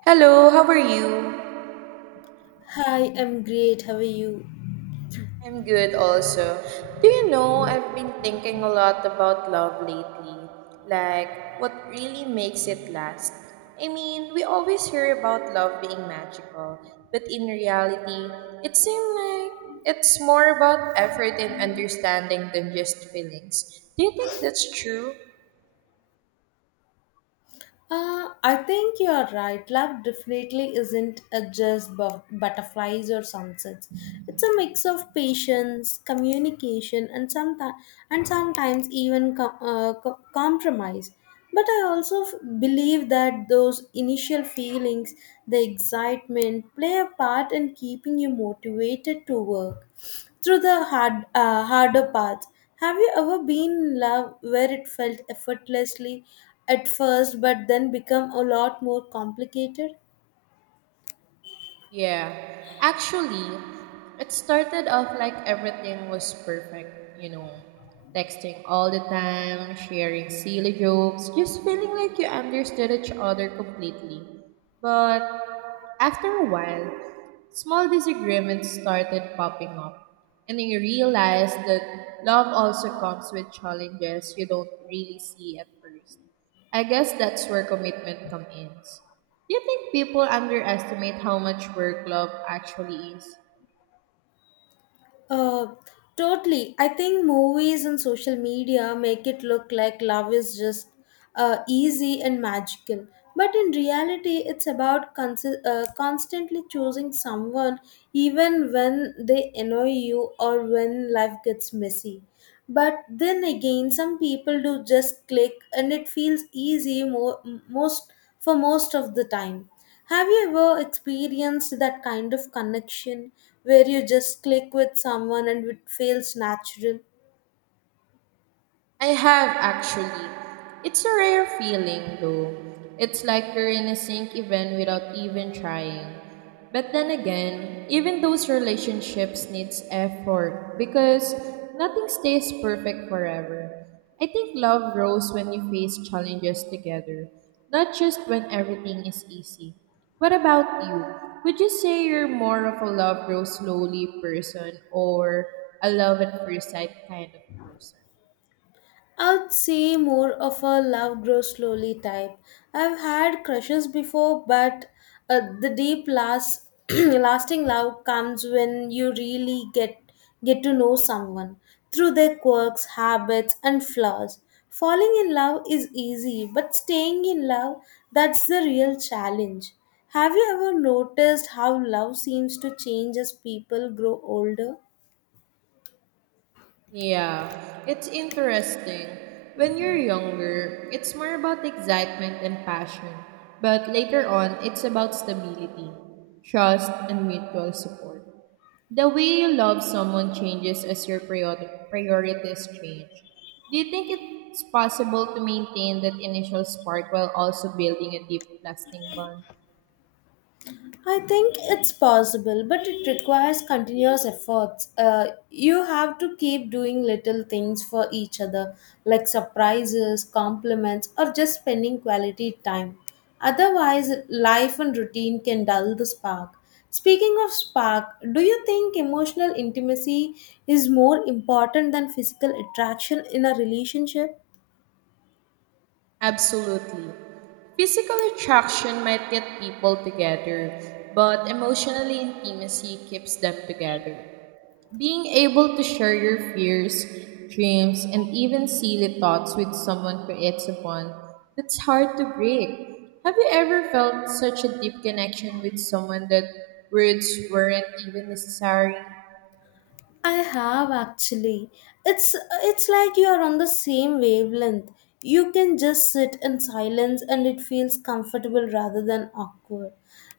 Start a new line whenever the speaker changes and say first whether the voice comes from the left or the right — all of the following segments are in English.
right: Hello, how are you?
left: Hi, I'm great. How are you?
right: I'm good also. Do you know I've been thinking a lot about love lately? Like, what really makes it last? I mean, we always hear about love being magical, but in reality, it seems like it's more about effort and understanding than just feelings. Do you think that's true?
left: I think you are right. Love definitely isn't a just butterflies or sunsets. It's a mix of patience, communication, and sometimes even compromise. But I also believe that those initial feelings, the excitement, play a part in keeping you motivated to work through the harder path. Have you ever been in love where it felt effortlessly at first but then become a lot more complicated?
right: Yeah, actually, it started off like everything was perfect, you know, texting all the time, sharing silly jokes, just feeling like you understood each other completely. But after a while, small disagreements started popping up, and then you realize that love also comes with challenges you don't really see at first. I guess that's where commitment comes in. Do you think people underestimate how much work love actually is?
left: Uh, Totally. I think movies and social media make it look like love is just easy and magical. But in reality, it's about constantly choosing someone even when they annoy you or when life gets messy. But then again, some people do just click and it feels easy mo- most for most of the time. Have you ever experienced that kind of connection where you just click with someone and it feels natural?
right: I have actually. It's a rare feeling though. It's like you're in a sync event without even trying. But then again, even those relationships needs effort because nothing stays perfect forever. I think love grows when you face challenges together, not just when everything is easy. What about you? Would you say you're more of a love grows slowly person or a love at first sight kind of person?
left: I'd say more of a love grows slowly type. I've had crushes before, but the deep last lasting love comes when you really get to know someone through their quirks, habits, and flaws. Falling in love is easy, but staying in love, that's the real challenge. Have you ever noticed how love seems to change as people grow older?
right: Yeah, it's interesting. When you're younger, it's more about excitement and passion, but later on, it's about stability, trust, and mutual support. The way you love someone changes as your priorities change. Do you think it's possible to maintain that initial spark while also building a deep, lasting bond?
left: I think it's possible, but it requires continuous efforts. You have to keep doing little things for each other, like surprises, compliments, or just spending quality time. Otherwise, life and routine can dull the spark. Speaking of spark, do you think emotional intimacy is more important than physical attraction in a relationship?
right: Absolutely. Physical attraction might get people together, but emotional intimacy keeps them together. Being able to share your fears, dreams, and even silly thoughts with someone creates a bond that's hard to break. Have you ever felt such a deep connection with someone that words weren't even necessary?
left: I have actually. It's it's like you are on the same wavelength. You can just sit in silence and it feels comfortable rather than awkward.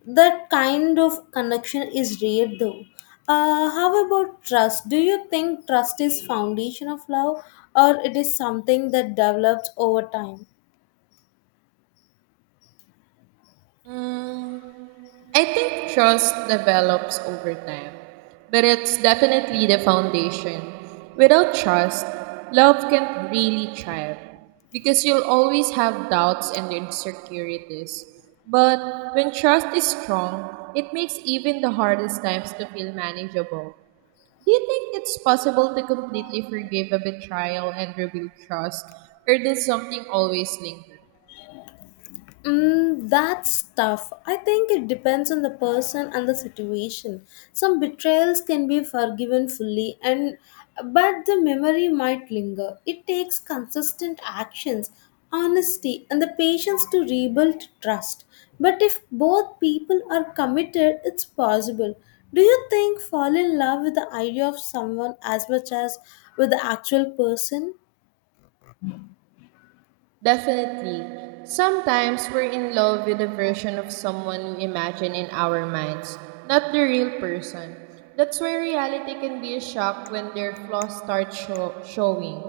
left: That kind of connection is rare though. How about trust? Do you think trust is foundation of love or it is something that develops over time?
right: Mm, I think trust develops over time, but it's definitely the foundation. Without trust, love can't really thrive because you'll always have doubts and insecurities. But when trust is strong, it makes even the hardest times to feel manageable. Do you think it's possible to completely forgive a betrayal and rebuild trust, or does something always linger?
left: That's tough. I think it depends on the person and the situation. Some betrayals can be forgiven fully, and but the memory might linger. It takes consistent actions, honesty, and the patience to rebuild trust. But if both people are committed, it's possible. Do you think fall in love with the idea of someone as much as with the actual person?
right: Definitely. Sometimes we're in love with a version of someone we imagine in our minds, not the real person. That's why reality can be a shock when their flaws start showing.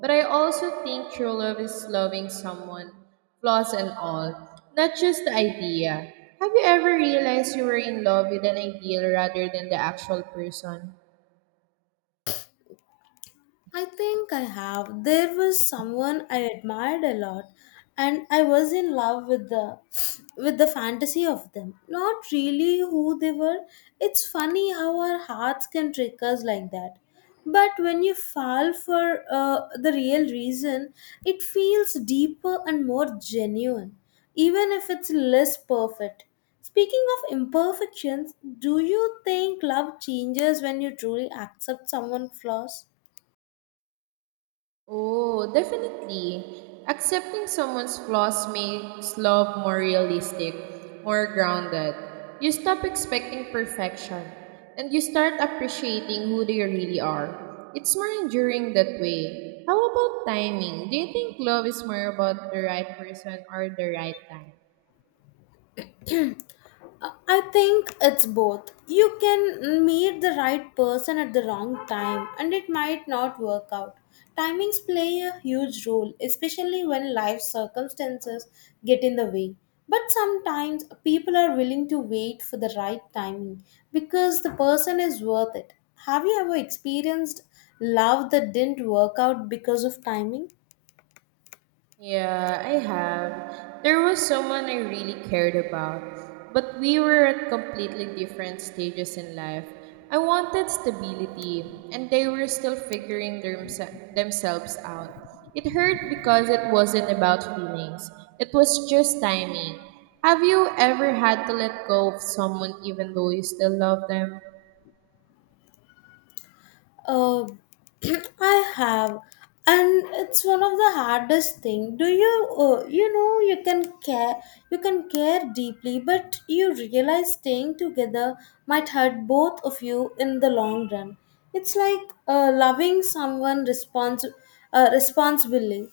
right: But I also think true love is loving someone, flaws and all, not just the idea. Have you ever realized you were in love with an ideal rather than the actual person?
left: I think I have. There was someone I admired a lot and I was in love with the fantasy of them. Not really who they were. It's funny how our hearts can trick us like that. But when you fall for the real reason, it feels deeper and more genuine, even if it's less perfect. Speaking of imperfections, do you think love changes when you truly accept someone's flaws?
right: Oh, definitely. Accepting someone's flaws makes love more realistic, more grounded. You stop expecting perfection and you start appreciating who they really are. It's more enduring that way. How about timing? Do you think love is more about the right person or the right time?
left: I think it's both. You can meet the right person at the wrong time and it might not work out. Timings play a huge role, especially when life circumstances get in the way. But sometimes people are willing to wait for the right timing because the person is worth it. Have you ever experienced love that didn't work out because of timing?
right: Yeah, I have. There was someone I really cared about, but we were at completely different stages in life. I wanted stability, and they were still figuring themselves out. It hurt because it wasn't about feelings, it was just timing. Have you ever had to let go of someone even though you still love them?
left: Uh, I have, and it's one of the hardest thing. Do you, you can care deeply, but you realize staying together might hurt both of you in the long run. It's like loving someone responsibly,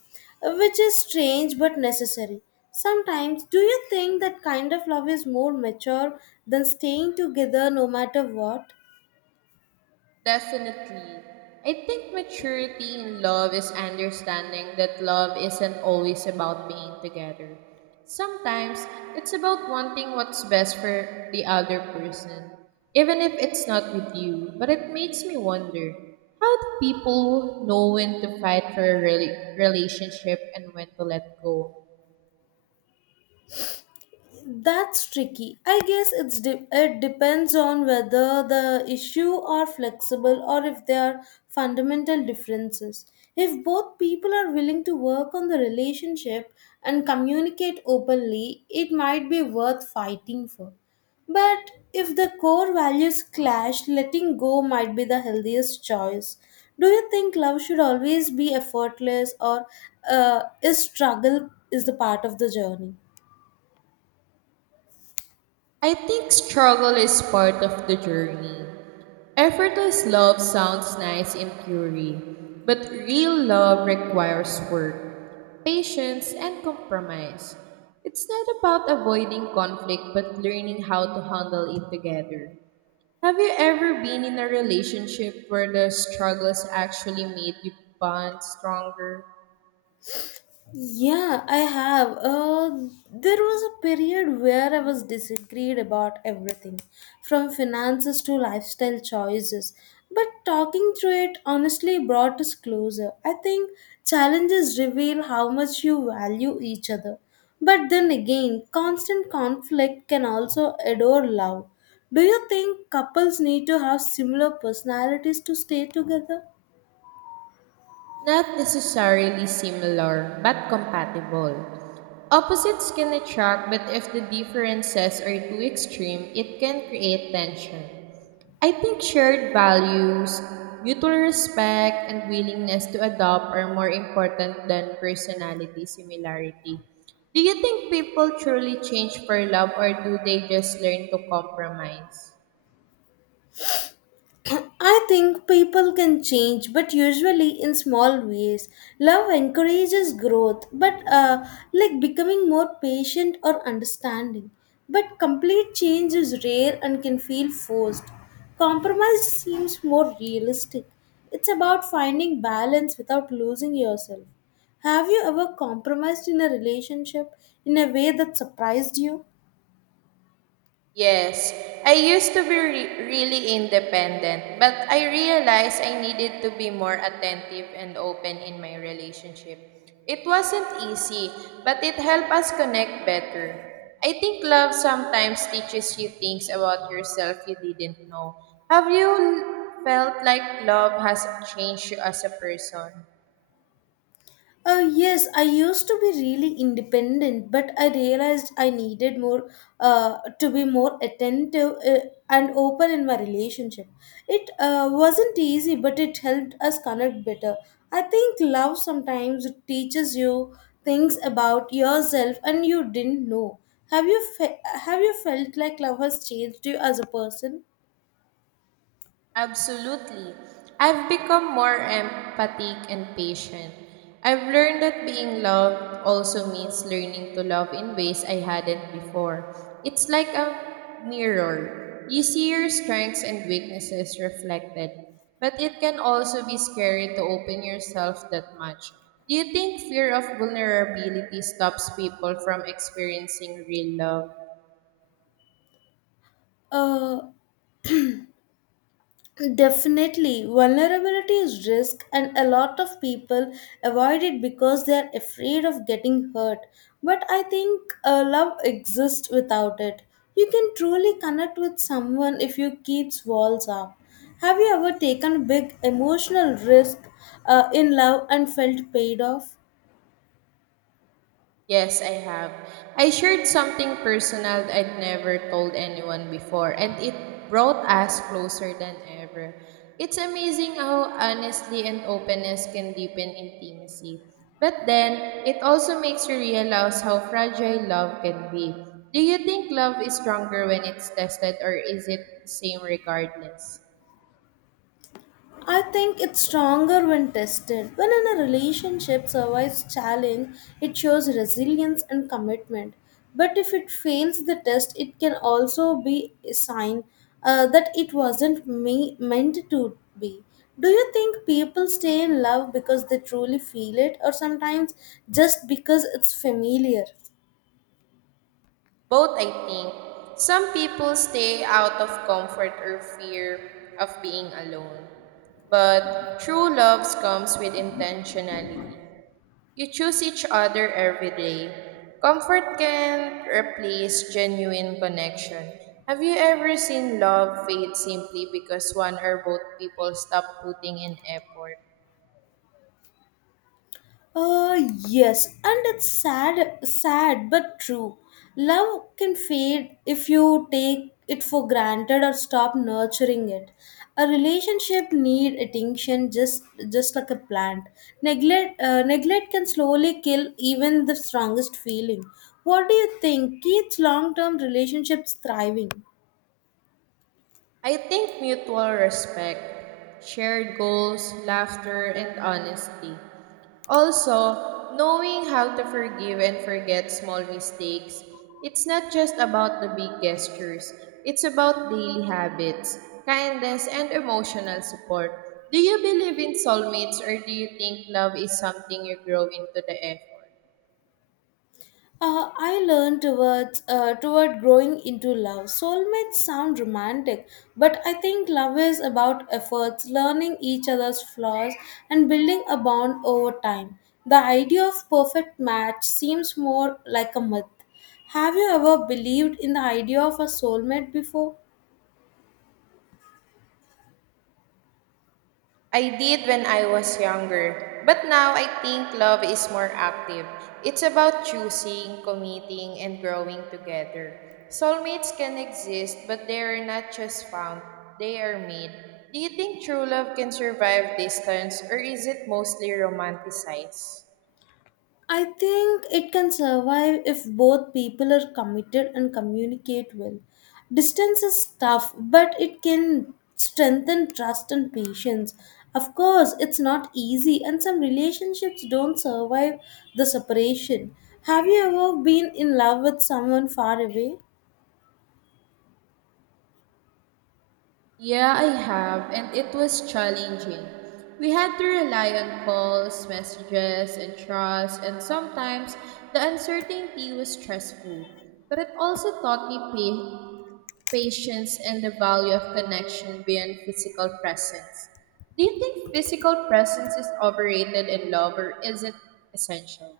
left: which is strange but necessary. Sometimes, do you think that kind of love is more mature than staying together no matter what?
right: Definitely. I think maturity in love is understanding that love isn't always about being together. Sometimes it's about wanting what's best for the other person, even if it's not with you. But it makes me wonder how do people know when to fight for a relationship and when to let go?
left: That's tricky. I guess it depends on whether the issue are flexible or if there are fundamental differences. If both people are willing to work on the relationship and communicate openly, it might be worth fighting for. But if the core values clash, letting go might be the healthiest choice. Do you think love should always be effortless or is struggle is the part of the journey?
right: I think struggle is part of the journey. Effortless love sounds nice in theory, but real love requires work, patience, and compromise. It's not about avoiding conflict but learning how to handle it together. Have you ever been in a relationship where the struggles actually made you bond stronger?
left: Yeah, I have. There was a period where I was disagreed about everything, from finances to lifestyle choices. But talking through it honestly brought us closer. I think challenges reveal how much you value each other. But then again, constant conflict can also adore love. Do you think couples need to have similar personalities to stay together?
right: Not necessarily similar, but compatible. Opposites can attract, but if the differences are too extreme, it can create tension. I think shared values, mutual respect, and willingness to adopt are more important than personality similarity. Do you think people truly change for love or do they just learn to compromise?
left: I think people can change, but usually in small ways. Love encourages growth, but like becoming more patient or understanding. But complete change is rare and can feel forced. Compromise seems more realistic. It's about finding balance without losing yourself. Have you ever compromised in a relationship in a way that surprised you?
right: Yes, I used to be really independent, but I realized I needed to be more attentive and open in my relationship. It wasn't easy, but it helped us connect better. I think love sometimes teaches you things about yourself you didn't know. Have you felt like love has changed you as a person?
left: Yes, I used to be really independent, but I realized I needed more to be more attentive, and open in my relationship. It wasn't easy, but it helped us connect better. I think love sometimes teaches you things about yourself and you didn't know. Have you felt like love has changed you as a person?
right: Absolutely. I've become more empathic and patient. I've learned that being loved also means learning to love in ways I hadn't before. It's like a mirror. You see your strengths and weaknesses reflected, but it can also be scary to open yourself that much. Do you think fear of vulnerability stops people from experiencing real love?
left: Uh, Definitely, vulnerability is risk, and a lot of people avoid it because they are afraid of getting hurt. But I think love exists without it. You can truly connect with someone if you keep walls up. Have you ever taken big emotional risk in love and felt paid off?
right: Yes, I have. I shared something personal I'd never told anyone before, and it brought us closer than ever. It's amazing how honesty and openness can deepen intimacy. But then, it also makes you realize how fragile love can be. Do you think love is stronger when it's tested, or is it the same regardless?
left: I think it's stronger when tested. When in a relationship survives challenge, it shows resilience and commitment. But if it fails the test, it can also be a sign that it wasn't meant to be. Do you think people stay in love because they truly feel it, or sometimes just because it's familiar?
right: Both, I think. Some people stay out of comfort or fear of being alone. But true love comes with intentionality. You choose each other every day. Comfort can replace genuine connection. Have you ever seen love fade simply because one or both people stop putting in effort?
left: Uh, yes, and it's sad but true. Love can fade if you take it for granted or stop nurturing it. A relationship need attention just like a plant. Neglect can slowly kill even the strongest feeling. What do you think keeps long term relationships thriving?
right: I think mutual respect, shared goals, laughter, and honesty. Also, knowing how to forgive and forget small mistakes. It's not just about the big gestures, it's about daily habits, kindness, and emotional support. Do you believe in soulmates or do you think love is something you grow into the effort?
left: I learned toward growing into love. Soulmates sound romantic, but I think love is about efforts, learning each other's flaws, and building a bond over time. The idea of perfect match seems more like a myth. Have you ever believed in the idea of a soulmate before?
right: I did when I was younger, but now I think love is more active. It's about choosing, committing, and growing together. Soulmates can exist, but they are not just found, they are made. Do you think true love can survive distance, or is it mostly romanticized?
left: I think it can survive if both people are committed and communicate well. Distance is tough, but it can strengthen trust and patience. Of course, it's not easy, and some relationships don't survive the separation. Have you ever been in love with someone far away?
right: Yeah, I have, and it was challenging. We had to rely on calls, messages, and trust, and sometimes the uncertainty was stressful. But it also taught me patience and the value of connection beyond physical presence. Do you think physical presence is overrated in love or is it essential?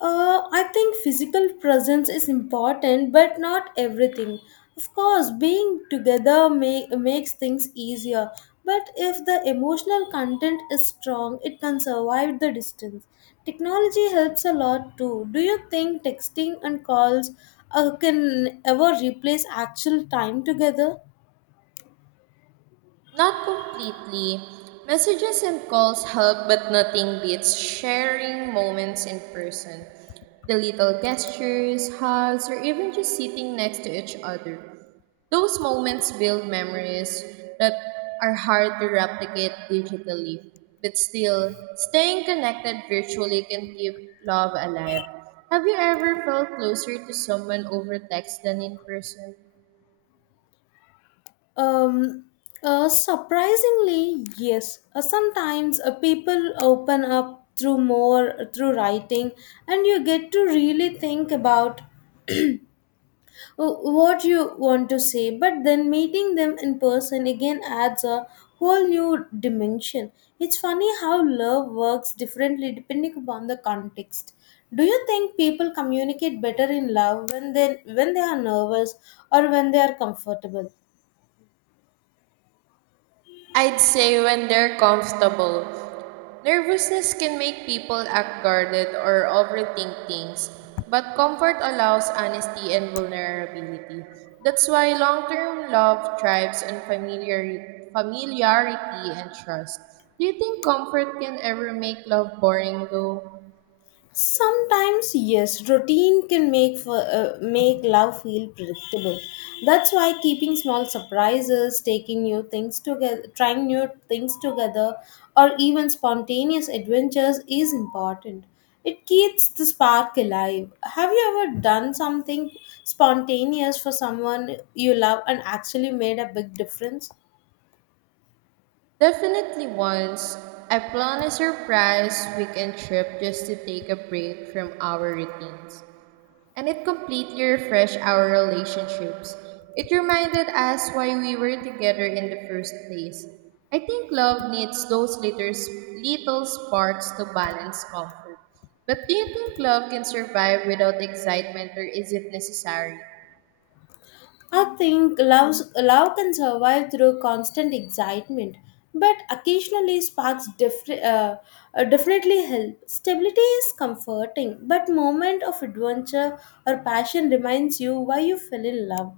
left: I think physical presence is important, but not everything. Of course, being together makes things easier, but if the emotional content is strong, it can survive the distance. Technology helps a lot too. Do you think texting and calls can ever replace actual time together?
right: Not completely. Messages and calls help, but nothing beats sharing moments in person. The little gestures, hugs, or even just sitting next to each other. Those moments build memories that are hard to replicate digitally. But still, staying connected virtually can keep love alive. Have you ever felt closer to someone over text than in person?
left: Um, Surprisingly, yes. Sometimes people open up through more through writing, and you get to really think about what you want to say. But then meeting them in person again adds a whole new dimension. It's funny how love works differently depending upon the context. Do you think people communicate better in love when they are nervous or when they are comfortable?
right: I'd say when they're comfortable. Nervousness can make people act guarded or overthink things, but comfort allows honesty and vulnerability. That's why long-term love thrives on familiarity and trust. Do you think comfort can ever make love boring though?
left: Sometimes, yes, routine can make love feel predictable. That's why keeping small surprises, taking new things together, trying new things together, or even spontaneous adventures is important. It keeps the spark alive. Have you ever done something spontaneous for someone you love and actually made a big difference?
right: Definitely once. I planned a surprise weekend trip just to take a break from our routines. And it completely refreshed our relationships. It reminded us why we were together in the first place. I think love needs those little sparks to balance comfort. But do you think love can survive without excitement or is it necessary?
left: Love can survive through constant excitement, but occasionally sparks definitely help. Stability is comforting, but moment of adventure or passion reminds you why you fell in love.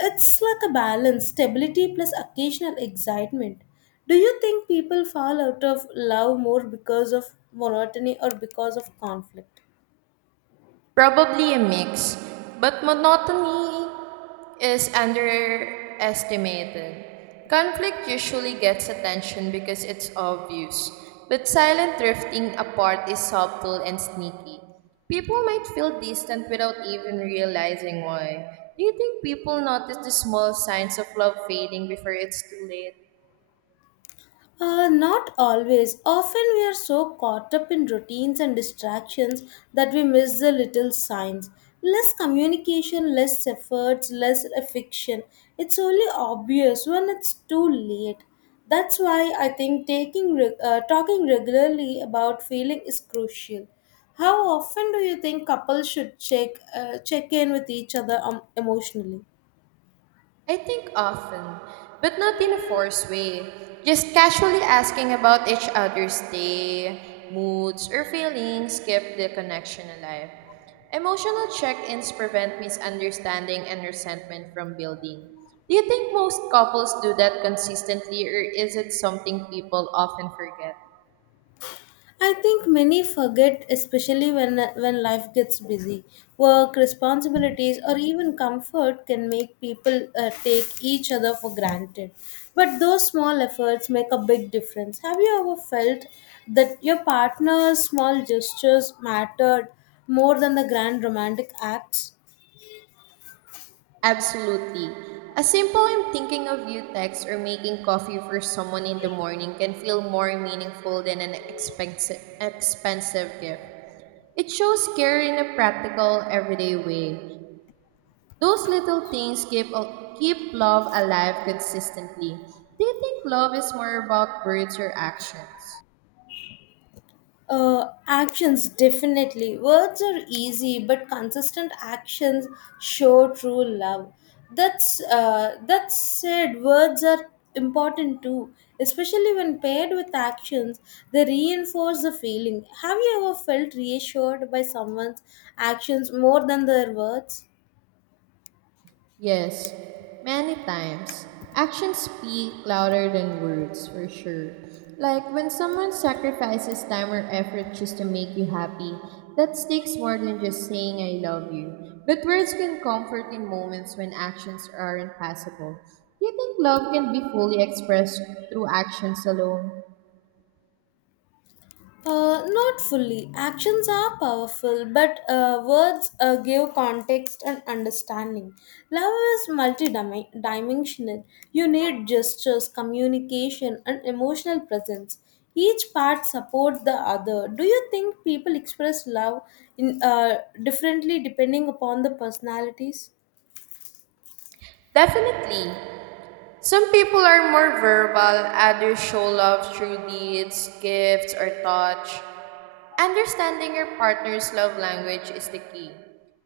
left: It's like a balance, stability plus occasional excitement. Do you think people fall out of love more because of monotony or because of conflict?
right: Probably a mix, but monotony is underestimated. Conflict usually gets attention because it's obvious, but silent drifting apart is subtle and sneaky. People might feel distant without even realizing why. Do you think people notice the small signs of love fading before it's too late?
left: Not always. Often we are so caught up in routines and distractions that we miss the little signs. Less communication, less efforts, less affection. It's only obvious when it's too late. That's why I think talking regularly about feeling is crucial. How often do you think couples should check in with each other emotionally?
right: I think often, but not in a forced way. Just casually asking about each other's day, moods, or feelings keep the connection alive. Emotional check ins prevent misunderstanding and resentment from building. Do you think most couples do that consistently, or is it something people often forget?
left: I think many forget, especially when life gets busy. Work, responsibilities, or even comfort can make people take each other for granted. But those small efforts make a big difference. Have you ever felt that your partner's small gestures mattered more than the grand romantic acts?
right: Absolutely. A simple I'm thinking of you text or making coffee for someone in the morning can feel more meaningful than an expensive gift. It shows care in a practical, everyday way. Those little things keep love alive consistently. Do you think love is more about words or actions?
left: Actions definitely. Words are easy, but consistent actions show true love. That said, words are important too, especially when paired with actions. They reinforce the feeling. Have you ever felt reassured by someone's actions more than their words?
right: Yes, many times. Actions speak louder than words, for sure. Like when someone sacrifices time or effort just to make you happy, that takes more than just saying I love you. But words can comfort in moments when actions aren't possible. Do you think love can be fully expressed through actions alone?
left: Not fully. Actions are powerful, but words give context and understanding. Love is multidimensional. You need gestures, communication, and emotional presence. Each part supports the other. Do you think people express love in differently depending upon the personalities?
right: Definitely. Some people are more verbal, others show love through deeds, gifts, or touch. Understanding your partner's love language is the key.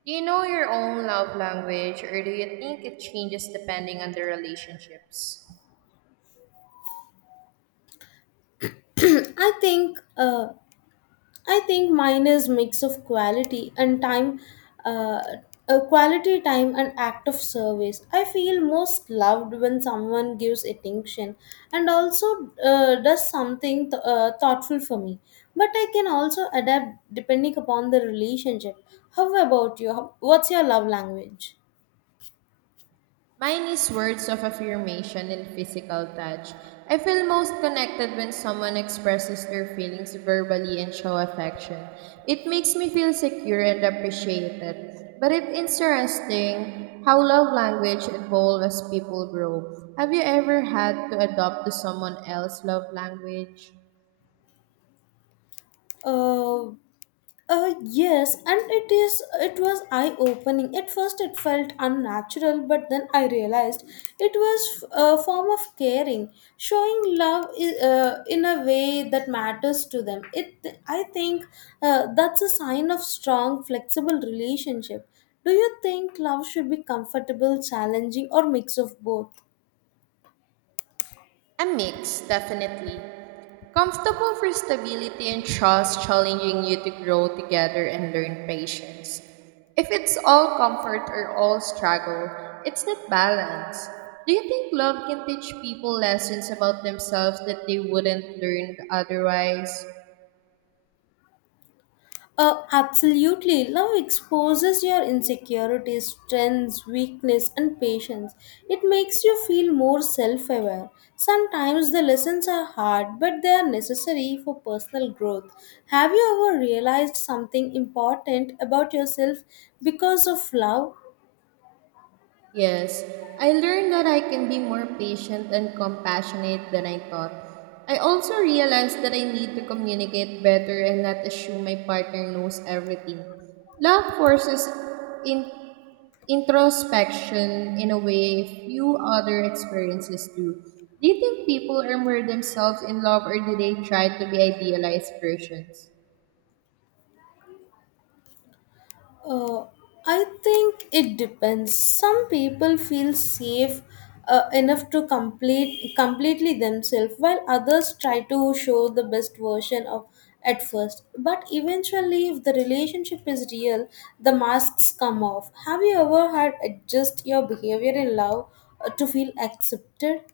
right: Do you know your own love language or do you think it changes depending on the relationships?
left: I think uh, I think mine is mix of quality and time, uh, quality time and act of service. I feel most loved when someone gives attention and also does something thoughtful for me. But I can also adapt depending upon the relationship. How about you? What's your love language?
right: Mine is words of affirmation and physical touch. I feel most connected when someone expresses their feelings verbally and show affection. It makes me feel secure and appreciated. But it's interesting how love language evolves as people grow. Have you ever had to adopt to someone else's love language?
left: Uh, yes, and it was eye-opening. At first it felt unnatural, but then I realized it was a form of caring, showing love in a way that matters to them. It I think that's a sign of strong, flexible relationship. Do you think love should be comfortable, challenging, or mix of both?
right: A mix, definitely. Comfortable for stability and trust, challenging you to grow together and learn patience. If it's all comfort or all struggle, it's not balance. Do you think love can teach people lessons about themselves that they wouldn't learn otherwise?
left: Absolutely. Love exposes your insecurities, strengths, weakness, and patience. It makes you feel more self aware. Sometimes the lessons are hard, but they are necessary for personal growth. Have you ever realized something important about yourself because of love?
right: Yes, I learned that I can be more patient and compassionate than I thought. I also realized that I need to communicate better and not assume my partner knows everything. Love forces in introspection in a way few other experiences do. Do you think people are more themselves in love or do they try to be idealized versions?
left: Uh, I think it depends. Some people feel safe enough to completely themselves, while others try to show the best version of at first. But eventually, if the relationship is real, the masks come off. Have you ever had adjust your behavior in love to feel accepted?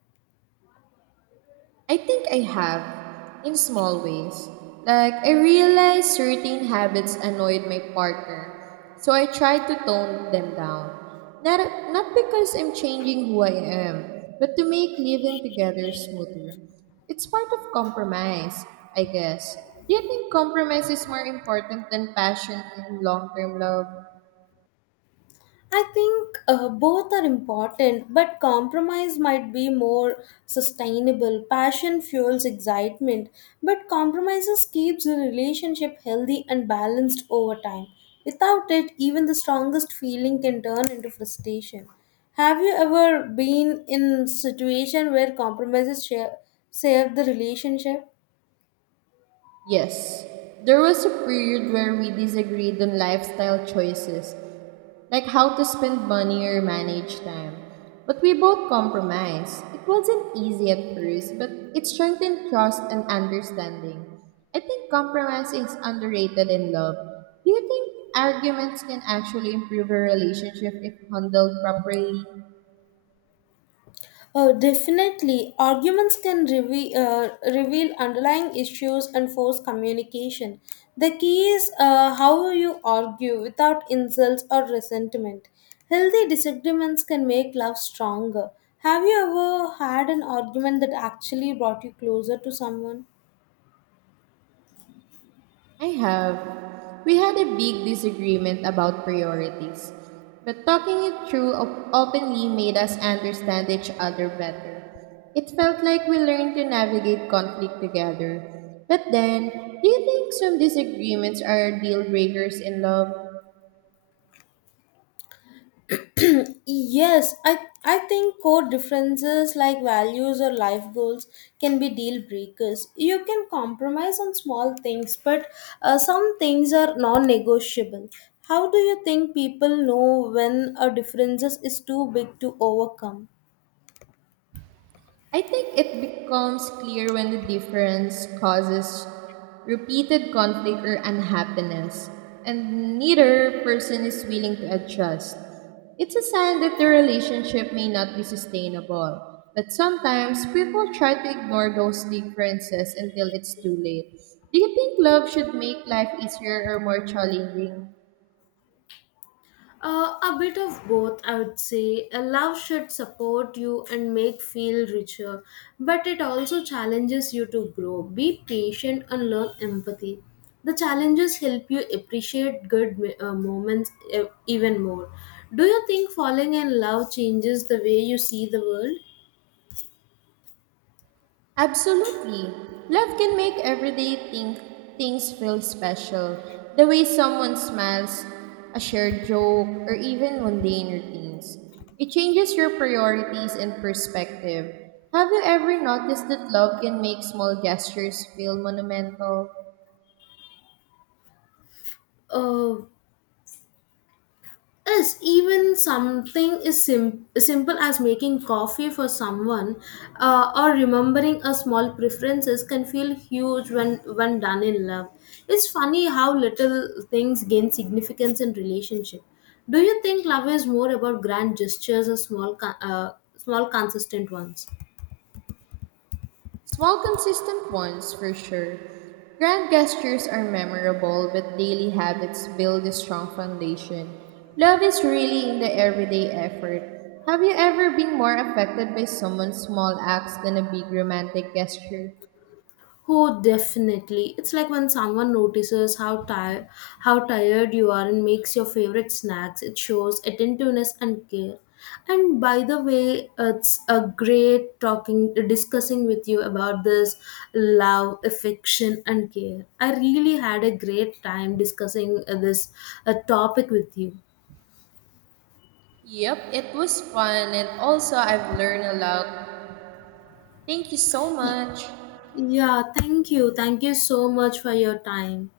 right: I think I have, in small ways. Like, I realized certain habits annoyed my partner, so I tried to tone them down. Not because I'm changing who I am, but to make living together smoother. It's part of compromise, I guess. Do you think compromise is more important than passion in long term love?
left: I think Both are important, but compromise might be more sustainable. Passion fuels excitement, but compromises keeps the relationship healthy and balanced over time. Without it, even the strongest feeling can turn into frustration. Have you ever been in situation where saved the relationship?
right: Yes, there was a period where we disagreed on lifestyle choices, like how to spend money or manage time. But we both compromised. It wasn't easy at first, but it strengthened trust and understanding. I think compromise is underrated in love. Do you think arguments can actually improve a relationship if handled properly?
left: Oh, definitely. Arguments can reveal underlying issues and force communication. The key is how you argue without insults or resentment. Healthy disagreements can make love stronger. Have you ever had an argument that actually brought you closer to someone?
right: I have. We had a big disagreement about priorities, but talking it through openly made us understand each other better. It felt like we learned to navigate conflict together. But then, do you think some disagreements are deal breakers in love?
left: Yes, I, I think core differences like values or life goals can be deal breakers. You can compromise on small things, but some things are non negotiable. How do you think people know when a difference is too big to overcome?
right: I think it becomes clear when the difference causes repeated conflict or unhappiness, and neither person is willing to adjust. It's a sign that the relationship may not be sustainable, but sometimes people try to ignore those differences until it's too late. Do you think love should make life easier or more challenging?
left: A bit of both, I would say. A love should support you and make feel richer, but it also challenges you to grow. Be patient and learn empathy. The challenges help you appreciate good moments even more. Do you think falling in love changes the way you see the world?
right: Absolutely. Love can make everyday think things feel special. The way someone smiles, a shared joke, or even mundane routines. It changes your priorities and perspective. Have you ever noticed that love can make small gestures feel monumental?
left: Uh, Yes, even something is simple as making coffee for someone or remembering a small preferences can feel huge when done in love. It's funny how little things gain significance in relationship. Do you think love is more about grand gestures or small consistent ones?
right: Small, consistent ones, for sure. Grand gestures are memorable, but daily habits build a strong foundation. Love is really in the everyday effort. Have you ever been more affected by someone's small acts than a big romantic gesture?
left: Oh, definitely. It's like when someone notices how tired you are and makes your favorite snacks. It shows attentiveness and care. And by the way, it's a great talking discussing with you about this love, affection and care. I really had a great time discussing this topic with you.
right: Yep, it was fun, and also I've learned a lot. Thank you so
left: Y-
right: much.
left: Yeah, thank you. Thank you so much for your time.